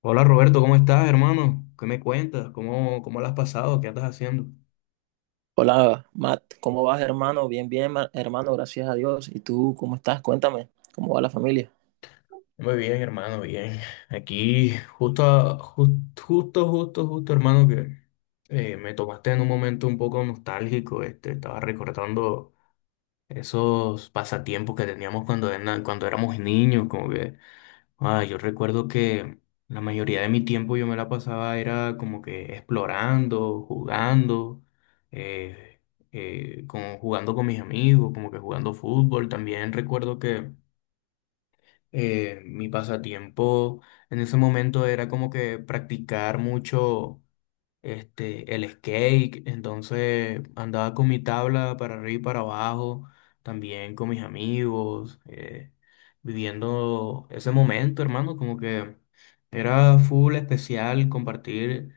Hola Roberto, ¿cómo estás, hermano? ¿Qué me cuentas? ¿Cómo la has pasado? ¿Qué andas haciendo? Hola, Matt, ¿cómo vas, hermano? Bien, hermano, gracias a Dios. ¿Y tú cómo estás? Cuéntame, ¿cómo va la familia? Muy bien, hermano, bien. Aquí, Justo, a- jus- justo, justo, justo, hermano, que me tomaste en un momento un poco nostálgico. Este, estaba recordando esos pasatiempos que teníamos cuando éramos niños, como que ah, yo recuerdo que la mayoría de mi tiempo yo me la pasaba era como que explorando, jugando, eh, como jugando con mis amigos, como que jugando fútbol. También recuerdo que mi pasatiempo en ese momento era como que practicar mucho este, el skate, entonces andaba con mi tabla para arriba y para abajo, también con mis amigos, viviendo ese momento, hermano, como que era full especial compartir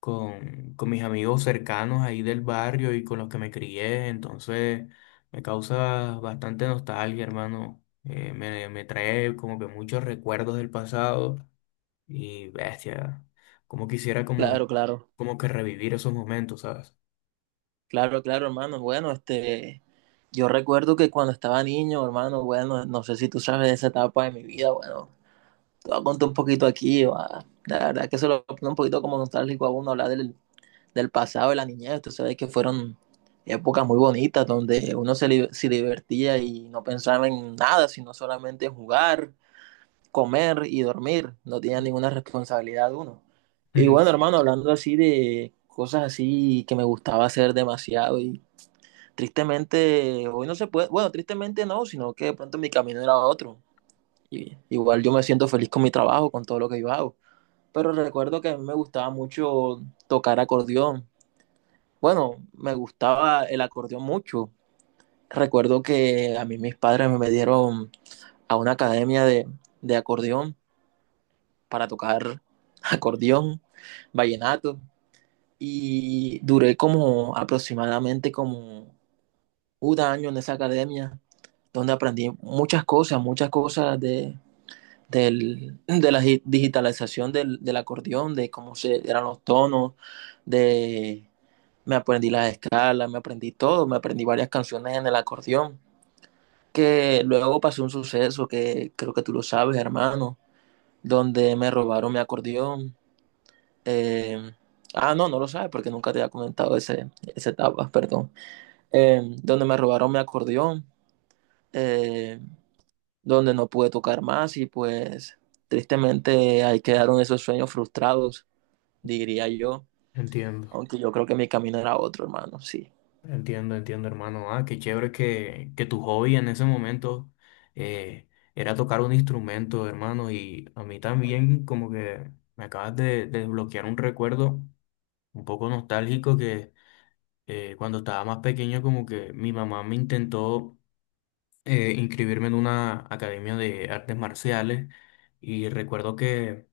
con mis amigos cercanos ahí del barrio y con los que me crié, entonces me causa bastante nostalgia, hermano, me trae como que muchos recuerdos del pasado. Y bestia, como quisiera como, Claro, claro, como que revivir esos momentos, ¿sabes? claro, hermano. Bueno, yo recuerdo que cuando estaba niño, hermano, bueno, no sé si tú sabes de esa etapa de mi vida. Bueno, te voy a contar un poquito aquí, va. La verdad que eso lo pone un poquito como nostálgico a uno hablar del pasado, de la niñez. Tú sabes que fueron épocas muy bonitas donde uno se divertía y no pensaba en nada, sino solamente en jugar, comer y dormir. No tenía ninguna responsabilidad uno. Y bueno, Ujú. hermano, hablando así de cosas así que me gustaba hacer demasiado y tristemente, hoy no se puede. Bueno, tristemente no, sino que de pronto mi camino era otro. Y, igual yo me siento feliz con mi trabajo, con todo lo que yo hago. Pero recuerdo que a mí me gustaba mucho tocar acordeón. Bueno, me gustaba el acordeón mucho. Recuerdo que a mí mis padres me metieron a una academia de acordeón para tocar acordeón, vallenato, y duré como aproximadamente como 1 año en esa academia, donde aprendí muchas cosas de la digitalización acordeón, de cómo eran los tonos, de me aprendí las escalas, me aprendí todo, me aprendí varias canciones en el acordeón, que luego pasó un suceso que creo que tú lo sabes, hermano, donde me robaron mi acordeón. eh, ah, no, no lo sabes porque nunca te había comentado esa etapa, perdón. Donde me robaron mi acordeón, eh, donde no pude tocar más y pues tristemente ahí quedaron esos sueños frustrados, diría yo, Entiendo, aunque yo creo que mi camino era otro, hermano, sí. entiendo, entiendo, hermano. Ah, qué chévere que tu hobby en ese momento eh, era tocar un instrumento, hermano. Y a mí también como que me acabas de desbloquear un recuerdo un poco nostálgico que cuando estaba más pequeño como que mi mamá me intentó inscribirme en una academia de artes marciales y recuerdo que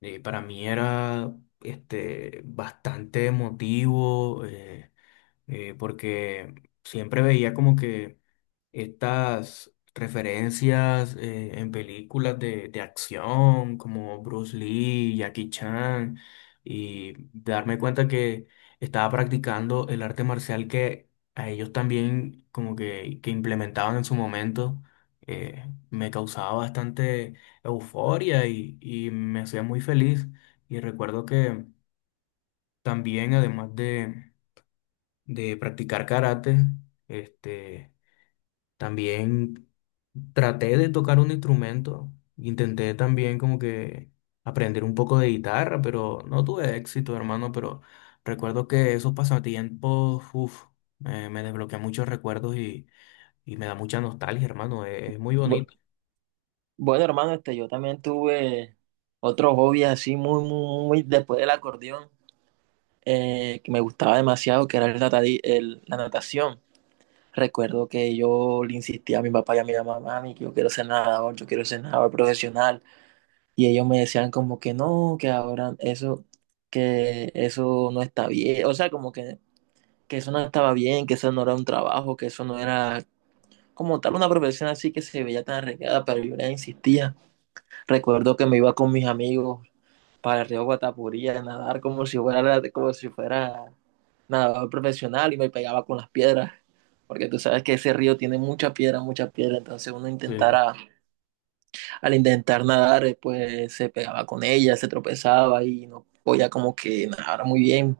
Para mí era este, bastante emotivo porque siempre veía como que estas referencias en películas de acción como Bruce Lee, Jackie Chan, y darme cuenta que estaba practicando el arte marcial que a ellos también como que implementaban en su momento, eh, me causaba bastante euforia y me hacía muy feliz. Y recuerdo que también, además de practicar karate, este... También traté de tocar un instrumento, intenté también como que aprender un poco de guitarra, pero no tuve éxito, hermano, pero recuerdo que esos pasatiempos, uf, me desbloquea muchos recuerdos y me da mucha nostalgia, hermano, es muy Bu- bonito. Bueno, hermano, yo también tuve otro hobby así muy después del acordeón, que me gustaba demasiado, que era la natación. Recuerdo que yo le insistía a mi papá y a mi mamá, mami, que yo quiero ser nadador, yo quiero ser nadador profesional. Y ellos me decían como que no, que ahora eso, que eso no está bien. O sea, como que eso no estaba bien, que eso no era un trabajo, que eso no era como tal una profesión así que se veía tan arreglada, pero yo les insistía. Recuerdo que me iba con mis amigos para el río Guatapurí a nadar como si fuera nadador profesional y me pegaba con las piedras, porque tú sabes que ese río tiene mucha piedra, entonces Sí, sí. Al intentar nadar, pues se pegaba con ella, se tropezaba y no podía como que nadar muy bien.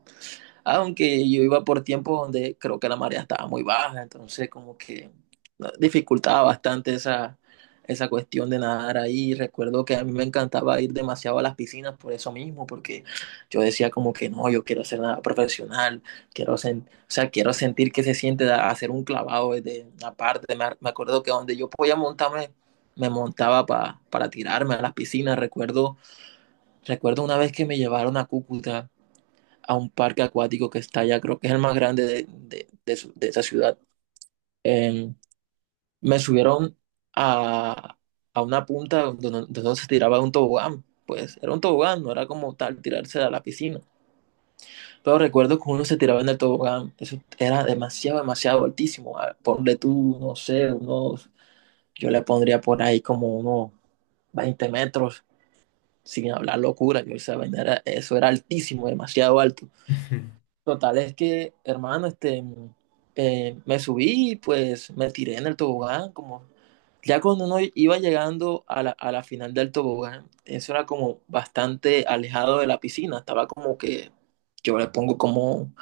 Aunque yo iba por tiempos donde creo que la marea estaba muy baja, entonces como que no, dificultaba bastante esa cuestión de nadar ahí. Recuerdo que a mí me encantaba ir demasiado a las piscinas por eso mismo, porque yo decía como que no, yo quiero hacer nada profesional, o sea, quiero sentir que se siente hacer un clavado desde una parte. Me acuerdo que donde yo podía montarme, me montaba para tirarme a las piscinas. Recuerdo una vez que me llevaron a Cúcuta a un parque acuático que está allá, creo que es el más grande de esa ciudad. Eh, Me subieron a, a una punta donde no se tiraba un tobogán. Pues era un tobogán, no era como tal tirarse a la piscina. Pero recuerdo que uno se tiraba en el tobogán. Eso era demasiado, demasiado altísimo. Ponle tú, no sé, yo le pondría por ahí como unos 20 metros, sin hablar locura. Yo esa vaina era- Eso era altísimo, demasiado alto. Total, es que, hermano, me subí y pues me tiré en el tobogán, como ya cuando uno iba llegando a a la final del tobogán, eso era como bastante alejado de la piscina, estaba como que yo le pongo como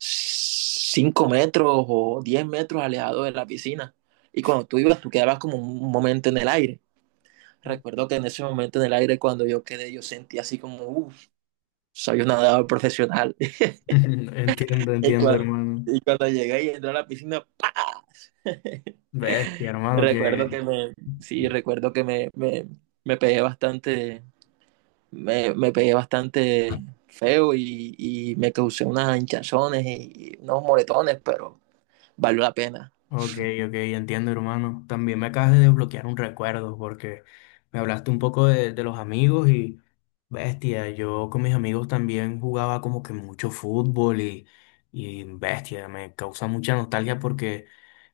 5 metros o 10 metros alejado de la piscina. Y cuando tú ibas, tú quedabas como un momento en el aire. Recuerdo que en ese momento en el aire, cuando yo quedé, yo sentí así como, uff, soy un nadador profesional. Entiendo, Y entiendo, cuando, hermano. y cuando llegué y entré a la piscina, ¡pa! Bestia, hermano, recuerdo que... que me, sí, recuerdo que me pegué bastante, me pegué bastante feo y me causé unas hinchazones y unos moretones, pero valió la pena. Ok, ok, entiendo, hermano. También me acabas de desbloquear un recuerdo porque me hablaste un poco de los amigos y, bestia, yo con mis amigos también jugaba como que mucho fútbol y, bestia, me causa mucha nostalgia porque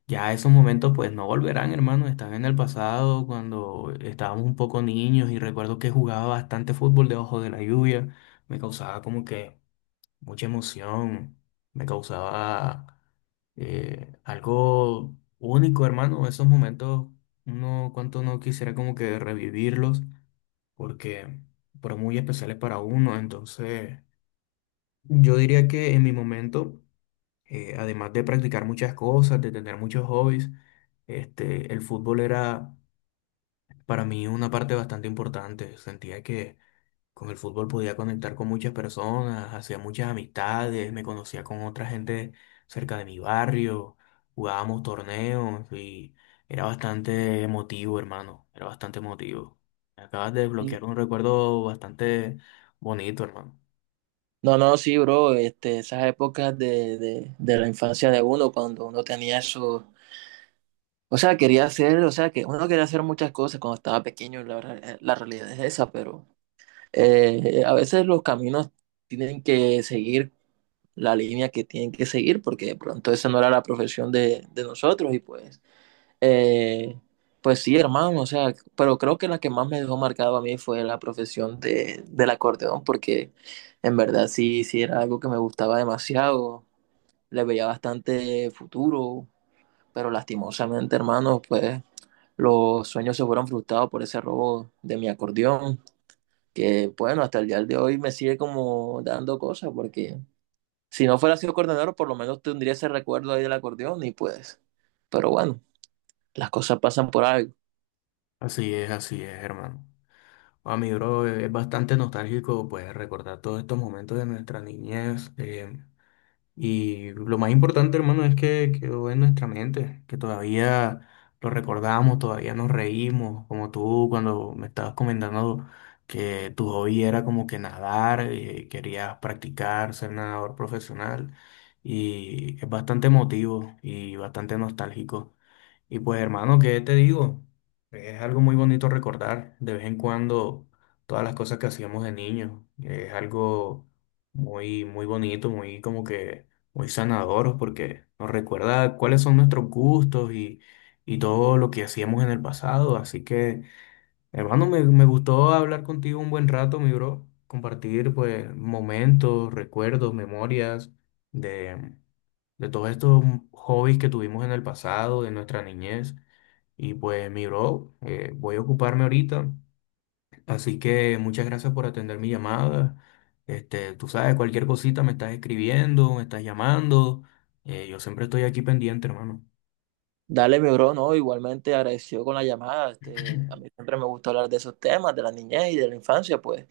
ya esos momentos pues no volverán, hermano, están en el pasado cuando estábamos un poco niños y recuerdo que jugaba bastante fútbol debajo de la lluvia, me causaba como que mucha emoción, me causaba algo único, hermano. Esos momentos, uno, cuánto no quisiera como que revivirlos, porque fueron muy especiales para uno. Entonces, yo diría que en mi momento, además de practicar muchas cosas, de tener muchos hobbies, este, el fútbol era para mí una parte bastante importante. Sentía que con el fútbol podía conectar con muchas personas, hacía muchas amistades, me conocía con otra gente cerca de mi barrio, jugábamos torneos y era bastante emotivo, hermano, era bastante emotivo. Me acabas de No, desbloquear un recuerdo bastante bonito, hermano. no, sí, bro, esas épocas de la infancia de uno, cuando uno tenía eso, o sea, quería hacer, o sea, que uno quería hacer muchas cosas cuando estaba pequeño, la realidad es esa, pero a veces los caminos tienen que seguir la línea que tienen que seguir porque de pronto esa no era la profesión de nosotros y pues, eh, pues sí, hermano, o sea, pero creo que la que más me dejó marcado a mí fue la profesión del acordeón porque en verdad sí, sí era algo que me gustaba demasiado, le veía bastante futuro, pero lastimosamente, hermano, pues los sueños se fueron frustrados por ese robo de mi acordeón, que bueno, hasta el día de hoy me sigue como dando cosas, porque si no fuera sido coordinador, por lo menos tendría ese recuerdo ahí del acordeón y pues, pero bueno, las cosas pasan por algo. Así es, hermano. A mi bro, es bastante nostálgico, pues, recordar todos estos momentos de nuestra niñez. Y lo más importante, hermano, es que quedó en nuestra mente, que todavía lo recordamos, todavía nos reímos, como tú cuando me estabas comentando que tu hobby era como que nadar, querías practicar, ser nadador profesional, y es bastante emotivo y bastante nostálgico. Y pues hermano, ¿qué te digo? Es algo muy bonito recordar de vez en cuando todas las cosas que hacíamos de niños. Es algo muy, muy bonito, muy como que muy sanador porque nos recuerda cuáles son nuestros gustos y todo lo que hacíamos en el pasado. Así que hermano, me gustó hablar contigo un buen rato, mi bro. Compartir, pues, momentos, recuerdos, memorias de, de todos estos hobbies que tuvimos en el pasado, de nuestra niñez. Y pues, mi bro, voy a ocuparme ahorita. Así que muchas gracias por atender mi llamada. Este, tú sabes, cualquier cosita me estás escribiendo, me estás llamando. Yo siempre estoy aquí pendiente, hermano. Dale, mi bro, no, igualmente agradecido con la llamada, a mí siempre me gusta hablar de esos temas, de la niñez y de la infancia, pues,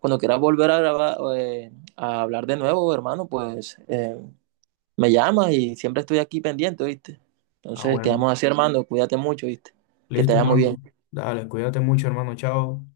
cuando quieras volver a grabar, a hablar de nuevo, hermano, pues, me llamas y siempre estoy aquí pendiente, ¿viste? Ah, Entonces, bueno. quedamos así, hermano, cuídate mucho, ¿viste? Que te Listo, vaya muy hermano. bien. Dale, cuídate mucho, hermano. Chao.